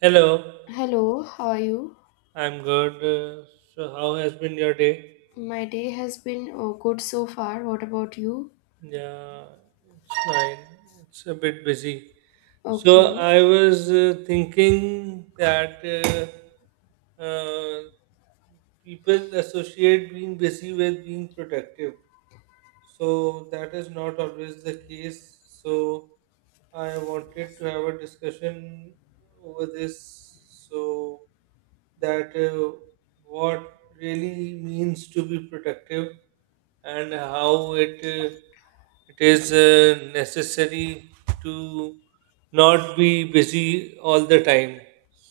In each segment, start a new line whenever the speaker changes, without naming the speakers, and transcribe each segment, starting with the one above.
Hello,
Hello, how are you?
I'm good. So how has been your day?
My day has been good so far. What about you?
Yeah, it's fine. It's a bit busy. So,
Okay.
I was thinking that people associate being busy with being productive. So that is not always the case. So I wanted to have a discussion over this so that what really means to be productive and how it is necessary to not be busy all the time.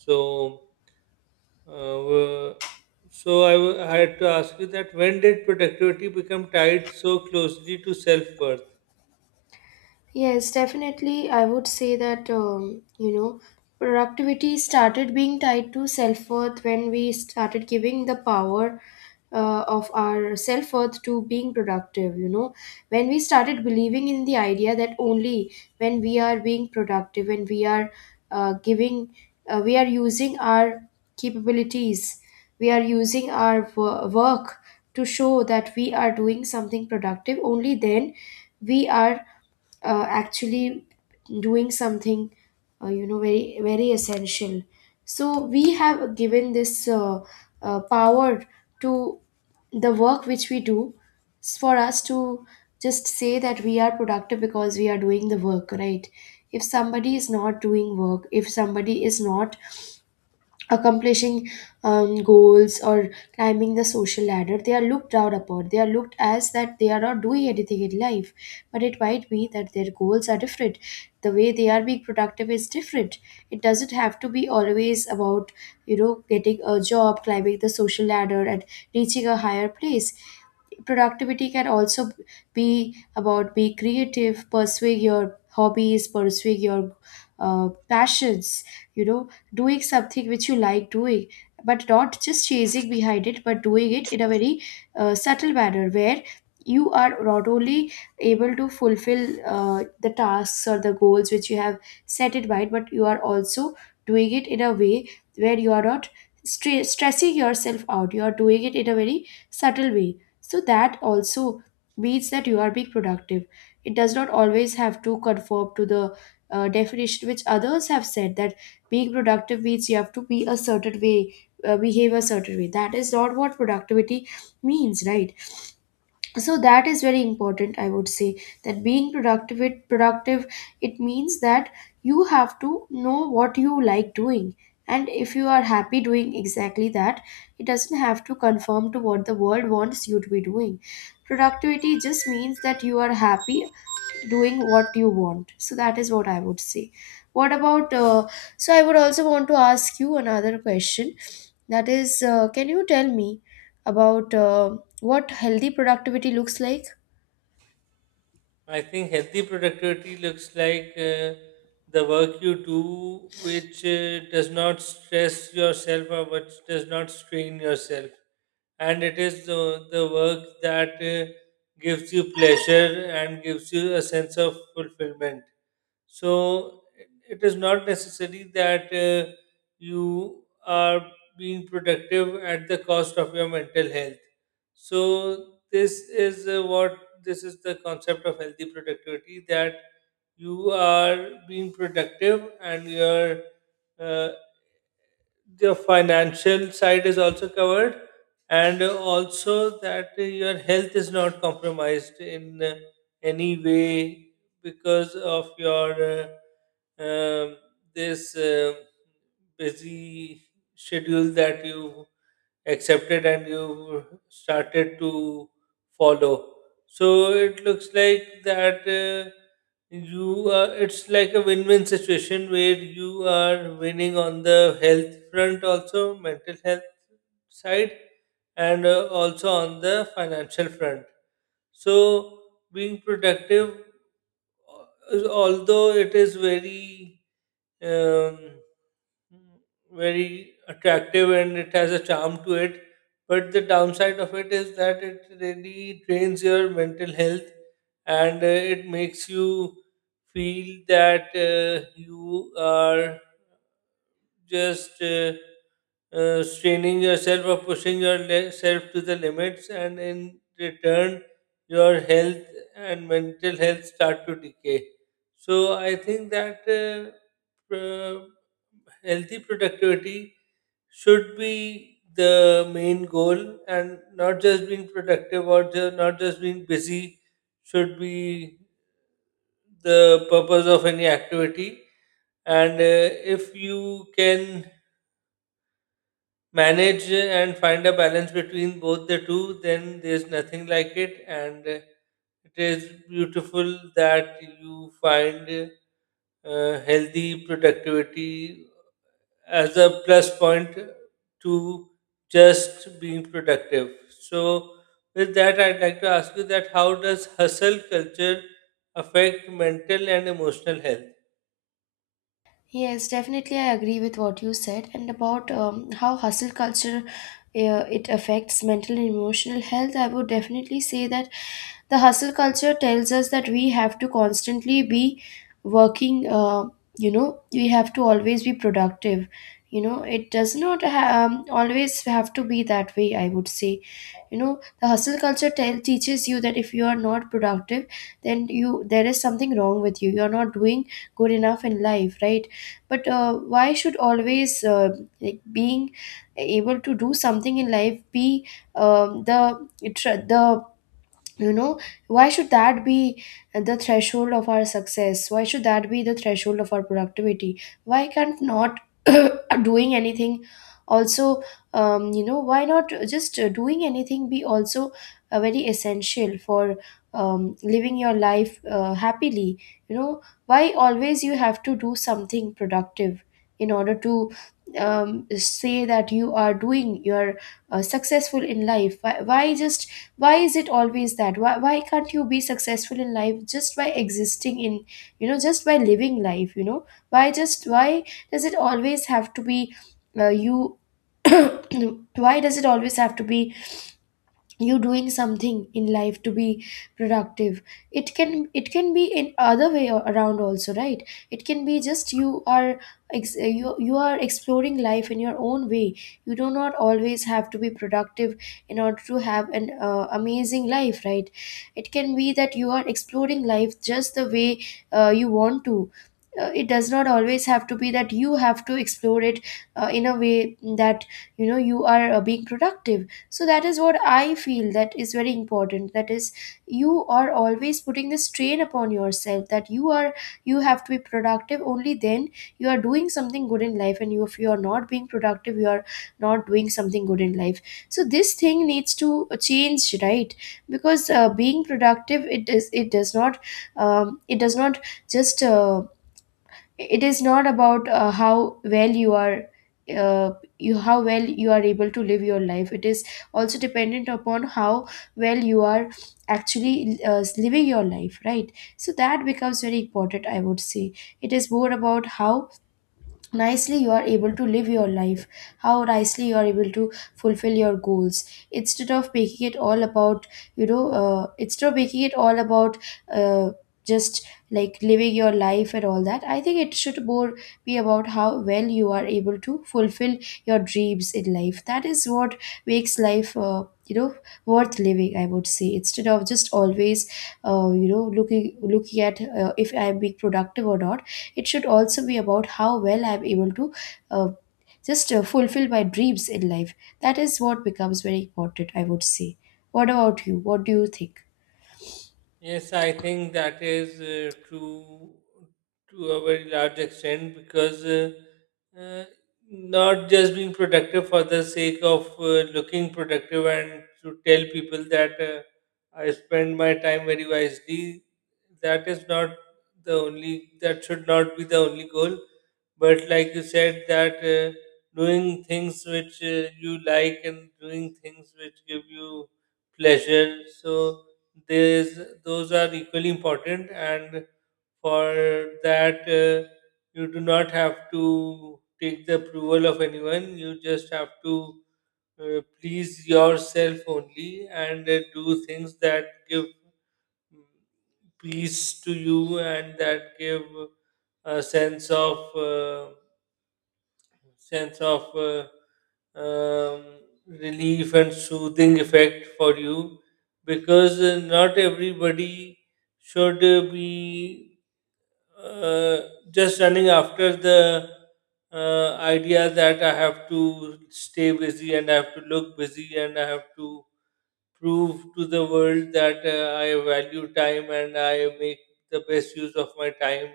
So uh, so I had to ask you that when did productivity become tied so closely to self worth?
Yes, definitely. I would say that, you know, productivity started being tied to self worth when we started giving the power of our self worth to being productive, you know. When we started believing in the idea that only when we are being productive and we are uh, giving, we are using our capabilities, we are using our work to show that we are doing something productive, only then we are actually doing something you know, very very essential. So we have given this power to the work which we do. It's for us to just say that we are productive because we are doing the work, right? If somebody is not doing work, if somebody is not accomplishing goals or climbing the social ladder, they are looked down upon, they are looked as that they are not doing anything in life, but it might be that their goals are different, the way they are being productive is different. It doesn't have to be always about, you know, getting a job, climbing the social ladder and reaching a higher place. Productivity can also be about being creative, pursuing your hobbies, pursuing your passions, you know, doing something which you like doing, but not just chasing behind it, but doing it in a very subtle manner where you are not only able to fulfill the tasks or the goals which you have set in mind, but you are also doing it in a way where you are not stressing yourself out. You are doing it in a very subtle way, so that also means that you are being productive. It does not always have to conform to the definition which others have said, that being productive means you have to be a certain way, behave a certain way. That is not what productivity means, right? So that is very important, I would say, that being productive, it productive, it means that you have to know what you like doing, and if you are happy doing exactly that, it doesn't have to conform to what the world wants you to be doing. Productivity just means that you are happy doing what you want. So that is what I would say. What about? So I would also want to ask you another question. That is, can you tell me about what healthy productivity looks like?
I think healthy productivity looks like the work you do which does not stress yourself or which does not strain yourself. And it is the work that gives you pleasure and gives you a sense of fulfillment. So it is not necessary that you are being productive at the cost of your mental health. So this is the concept of healthy productivity, that you are being productive and your uh, the financial side is also covered, and also that your health is not compromised in any way because of your uh, um, this busy schedule that you accepted and you started to follow. So it looks like that it's like a win-win situation where you are winning on the health front also, mental health side, and also on the financial front. So being productive, although it is very um, very attractive and it has a charm to it. But the downside of it is that it really drains your mental health, and it makes you feel that you are just straining yourself or pushing yourself to the limits, and in return, your health and mental health start to decay. So, I think that pro- healthy productivity should be the main goal, and not just being productive or not just being busy should be the purpose of any activity. And if you can manage and find a balance between both the two, then there's nothing like it. And it is beautiful that you find healthy productivity as a plus point to just being productive. So, with that, I'd like to ask you that how does hustle culture affect mental and emotional health?
Yes, definitely, I agree with what you said, and about how hustle culture it affects mental and emotional health. I would definitely say that the hustle culture tells us that we have to constantly be working. You know, we have to always be productive. You know, it does not always have to be that way. I would say, you know, the hustle culture tell teaches you that if you are not productive, then you there is something wrong with you. You are not doing good enough in life, right? But why should always like being able to do something in life be the it- the you know, why should that be the threshold of our success? Why should that be the threshold of our productivity? Why can't not doing anything also, you know, why not just doing anything be also very essential for living your life happily? You know, why always you have to do something productive in order to say that you are doing you're successful in life? Why, just why is it always that why, can't you be successful in life just by existing in, you know, just by living life? You know, why just why does it always have to be you why does it always have to be you doing something in life to be productive? It can, it can be in other way around also, right? It can be just you are you are exploring life in your own way. You do not always have to be productive in order to have an amazing life, right? It can be that you are exploring life just the way you want to. It does not always have to be that you have to explore it in a way that, you know, you are being productive. So that is what I feel, that is very important, that is you are always putting the strain upon yourself that you are, you have to be productive, only then you are doing something good in life, and you, if you are not being productive, you are not doing something good in life. So this thing needs to change, right? Because being productive, it is, it does not just it is not about how well you are uh, you how well you are able to live your life. It is also dependent upon how well you are actually living your life, right? So that becomes very important, I would say. It is more about how nicely you are able to live your life, how nicely you are able to fulfill your goals, instead of making it all about, you know, instead of making it all about uh, just like living your life and all that. I think it should more be about how well you are able to fulfill your dreams in life. That is what makes life you know, worth living, I would say, instead of just always you know, looking at if I'm being productive or not. It should also be about how well I'm able to uh, just fulfill my dreams in life. That is what becomes very important, I would say. What about you? What do you think?
Yes, I think that is true to a very large extent, because uh, not just being productive for the sake of looking productive and to tell people that I spend my time very wisely, that is not the only, that should not be the only goal. But like you said, that doing things which you like and doing things which give you pleasure. So, these those are equally important. And for that you do not have to take the approval of anyone, you just have to please yourself only, and do things that give mm, peace to you and that give a sense of sense of uh, um, relief and soothing effect for you, because not everybody should be uh, just running after the idea that I have to stay busy and I have to look busy and I have to prove to the world that I value time and I make the best use of my time.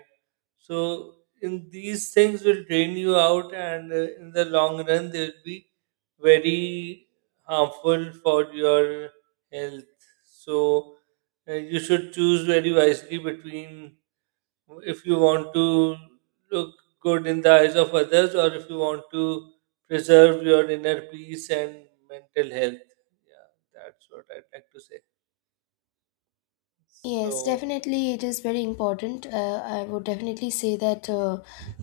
So, in these things will drain you out, and in the long run, they will be very harmful for your health. So, you should choose very wisely between if you want to look good in the eyes of others or if you want to preserve your inner peace and mental health. Yeah, that's what I'd like to say.
Yes,
So,
definitely, it is very important. I would definitely say that, uh,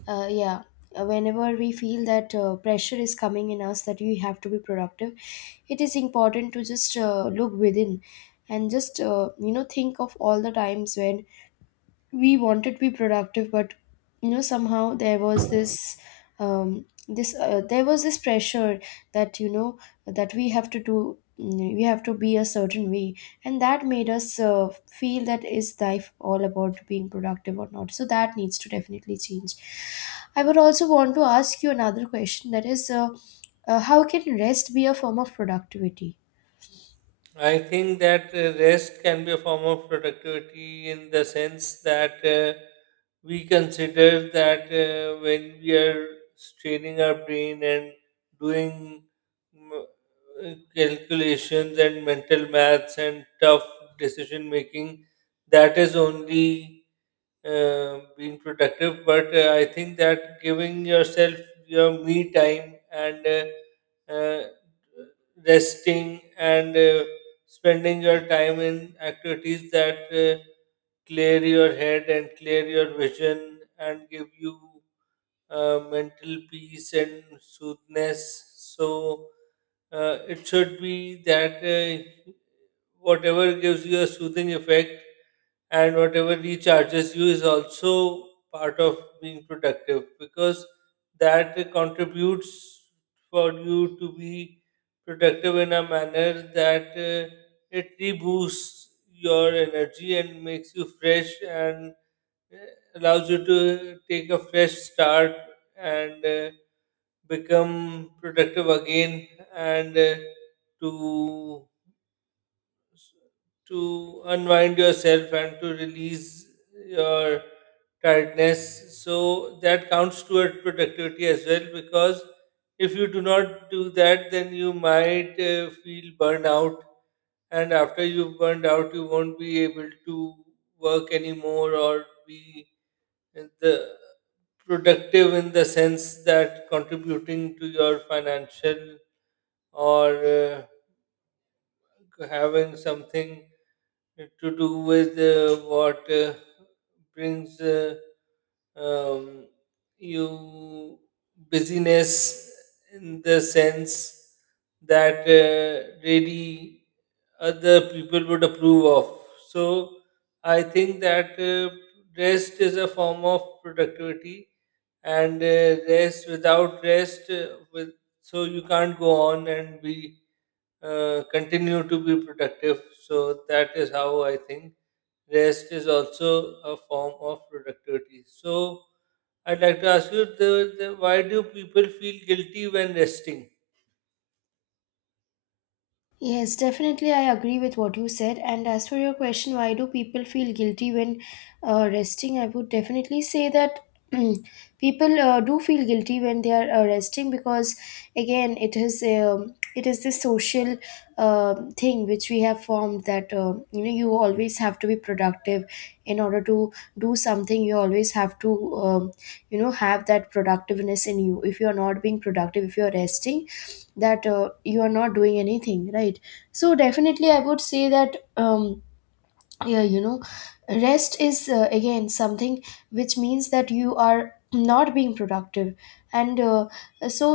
uh, yeah, whenever we feel that pressure is coming in us, that we have to be productive, it is important to just look within and just, you know, think of all the times when we wanted to be productive, but you know, somehow there was this this there was this pressure that, you know, that we have to do we have to be a certain way, and that made us feel that is life all about being productive or not. So that needs to definitely change. I would also want to ask you another question, that is, how can rest be a form of productivity?
I think that rest can be a form of productivity, in the sense that we consider that when we are straining our brain and doing mm, calculations and mental maths and tough decision making, that is only being productive. But I think that giving yourself your me time, and resting, and spending your time in activities that clear your head and clear your vision and give you mental peace and soothness. So it should be that whatever gives you a soothing effect and whatever recharges you is also part of being productive, because that contributes for you to be productive in a manner that it reboosts your energy and makes you fresh, and allows you to take a fresh start, and become productive again and to to unwind yourself and to release your tiredness. So that counts toward productivity as well, because if you do not do that, then you might feel burnout. And after you've burned out, you won't be able to work anymore, or be in the productive in the sense that contributing to your financial or having something to do with what brings um, you busyness in the sense that really other people would approve of. So I think that rest is a form of productivity, and rest without rest, with so you can't go on and be continue to be productive. So that is how I think rest is also a form of productivity. So I'd like to ask you, why do people feel guilty when resting?
Yes, definitely. I agree with what you said. And as for your question, why do people feel guilty when resting? I would definitely say that people do feel guilty when they are resting because, again, it is this social thing which we have formed, that you know, you always have to be productive in order to do something. You always have to you know, have that productiveness in you. If you are not being productive, if you are resting, that you are not doing anything, right? So definitely, I would say that, um, yeah, you know, rest is again something which means that you are not being productive, and so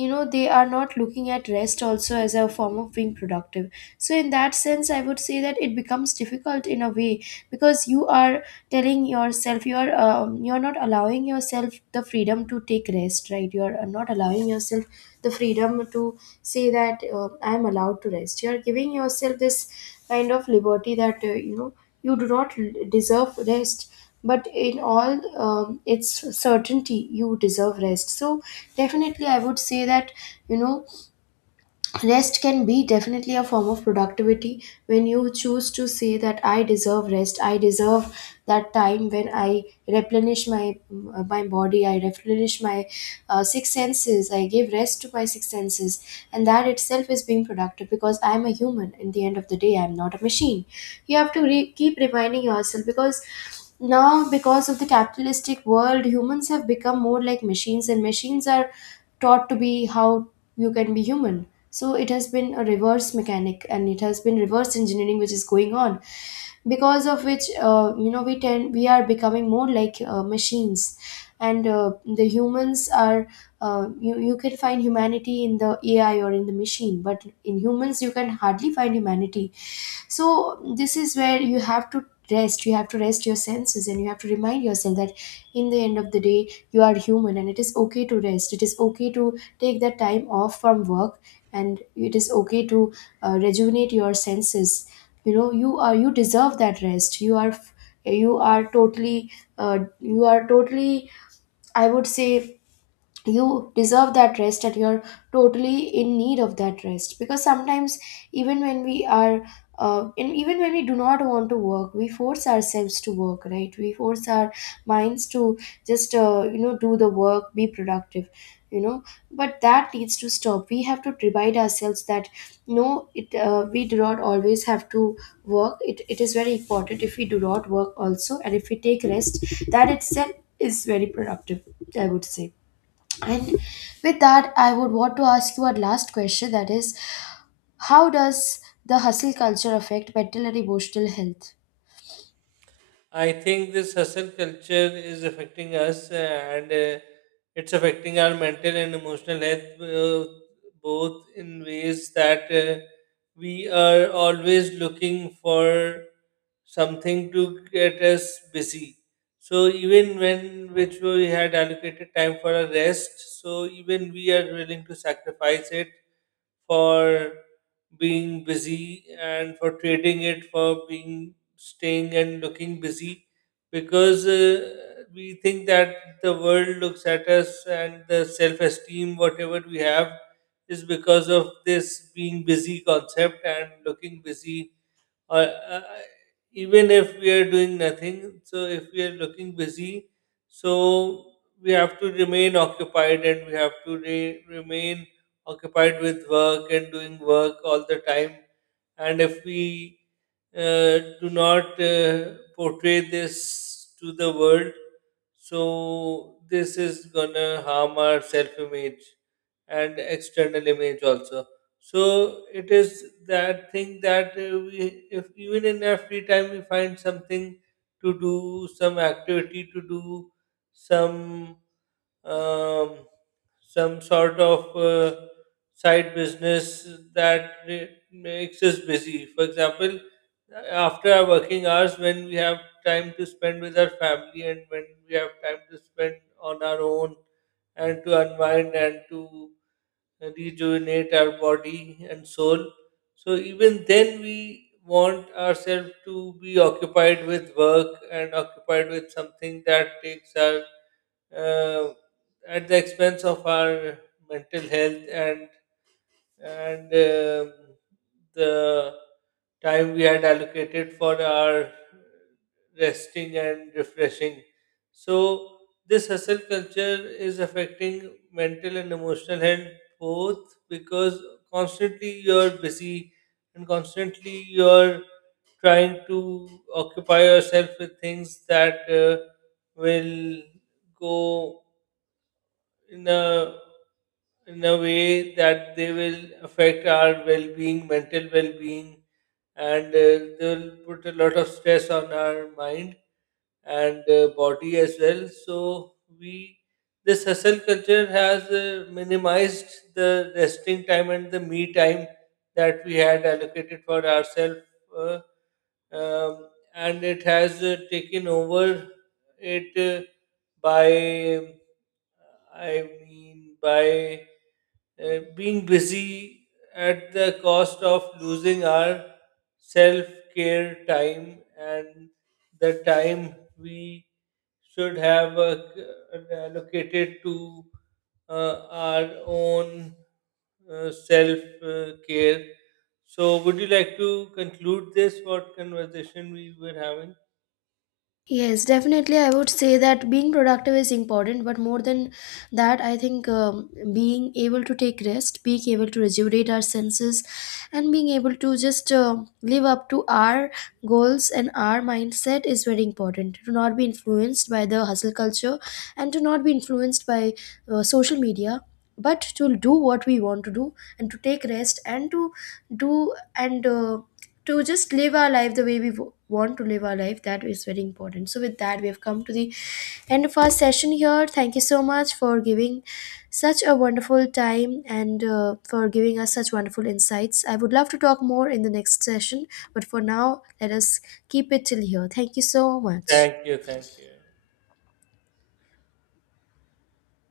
you know, they are not looking at rest also as a form of being productive. So in that sense, I would say that it becomes difficult in a way, because you are telling yourself you're not allowing yourself the freedom to take rest, right? You're not allowing yourself the freedom to say that I'm allowed to rest. You're giving yourself this kind of liberty that you know, you do not deserve rest, but in all its certainty, you deserve rest. So definitely, I would say that, you know, rest can be definitely a form of productivity when you choose to say that I deserve rest. I deserve that time when I replenish my my body. I replenish my six senses. I give rest to my six senses, and that itself is being productive, because I am a human. In the end of the day, I am not a machine. You have to keep reminding yourself, because now, because of the capitalistic world, humans have become more like machines, and machines are taught to be how you can be human. So it has been a reverse mechanic, and it has been reverse engineering which is going on, because of which, you know, we tend, we are becoming more like machines, and the humans are you can find humanity in the AI or in the machine, but in humans you can hardly find humanity. So this is where you have to rest. You have to rest your senses and you have to remind yourself that in the end of the day, you are human, and it is okay to rest. It is okay to take that time off from work, and it is okay to rejuvenate your senses. You know, you are, you deserve that rest. You are, you are totally you are totally, I would say, you deserve that rest, and you're totally in need of that rest, because sometimes even when we are and even when we do not want to work, we force ourselves to work, right? We force our minds to just you know, do the work, be productive, you know. But that needs to stop. We have to remind ourselves that no, it we do not always have to work. It is very important if we do not work also, and if we take rest, that itself is very productive, I would say. And with that, I would want to ask you a last question, that is, how does the hustle culture affect mental and emotional health?
I think this hustle culture is affecting us, and it's affecting our mental and emotional health both, in ways that we are always looking for something to get us busy. So even when which we had allocated time for a rest, so even we are willing to sacrifice it for being busy and for trading it for being staying and looking busy, because we think that the world looks at us, and the self esteem whatever we have is because of this being busy concept and looking busy, or even if we are doing nothing, so if we are looking busy. So we have to remain occupied, and we have to remain occupied with work and doing work all the time. And if we do not portray this to the world, so this is gonna harm our self-image and external image also. So it is that thing that we, if even in our free time, we find something to do, some activity to do, some um, some sort of uh, side business that makes us busy. For example, after our working hours, when we have time to spend with our family and when we have time to spend on our own, and to unwind and to rejuvenate our body and soul. So even then, we want ourselves to be occupied with work and occupied with something that takes our uh, at the expense of our mental health, and and um, the time we had allocated for our resting and refreshing. So this hustle culture is affecting mental and emotional health both, because constantly you're busy and constantly you're trying to occupy yourself with things that will go in a in a way that they will affect our well-being, mental well-being, and they'll put a lot of stress on our mind and body as well. So we this hustle culture has minimized the resting time and the me time that we had allocated for ourselves, uh, um, and it has taken over it by I mean by being busy, at the cost of losing our self care time and the time we should have allocated to our own self care. So, would you like to conclude this what conversation we were having?
Yes, definitely. I would say that being productive is important, but more than that, I think being able to take rest, being able to rejuvenate our senses, and being able to just live up to our goals and our mindset is very important. To not be influenced by the hustle culture and to not be influenced by social media, but to do what we want to do and to take rest and to do and to just live our life the way we want to live our life. That is very important. So with that, we have come to the end of our session here. Thank you so much for giving such a wonderful time, and for giving us such wonderful insights. I would love to talk more in the next session, but for now, let us keep it till here. Thank you so much.
Thank you, thank you.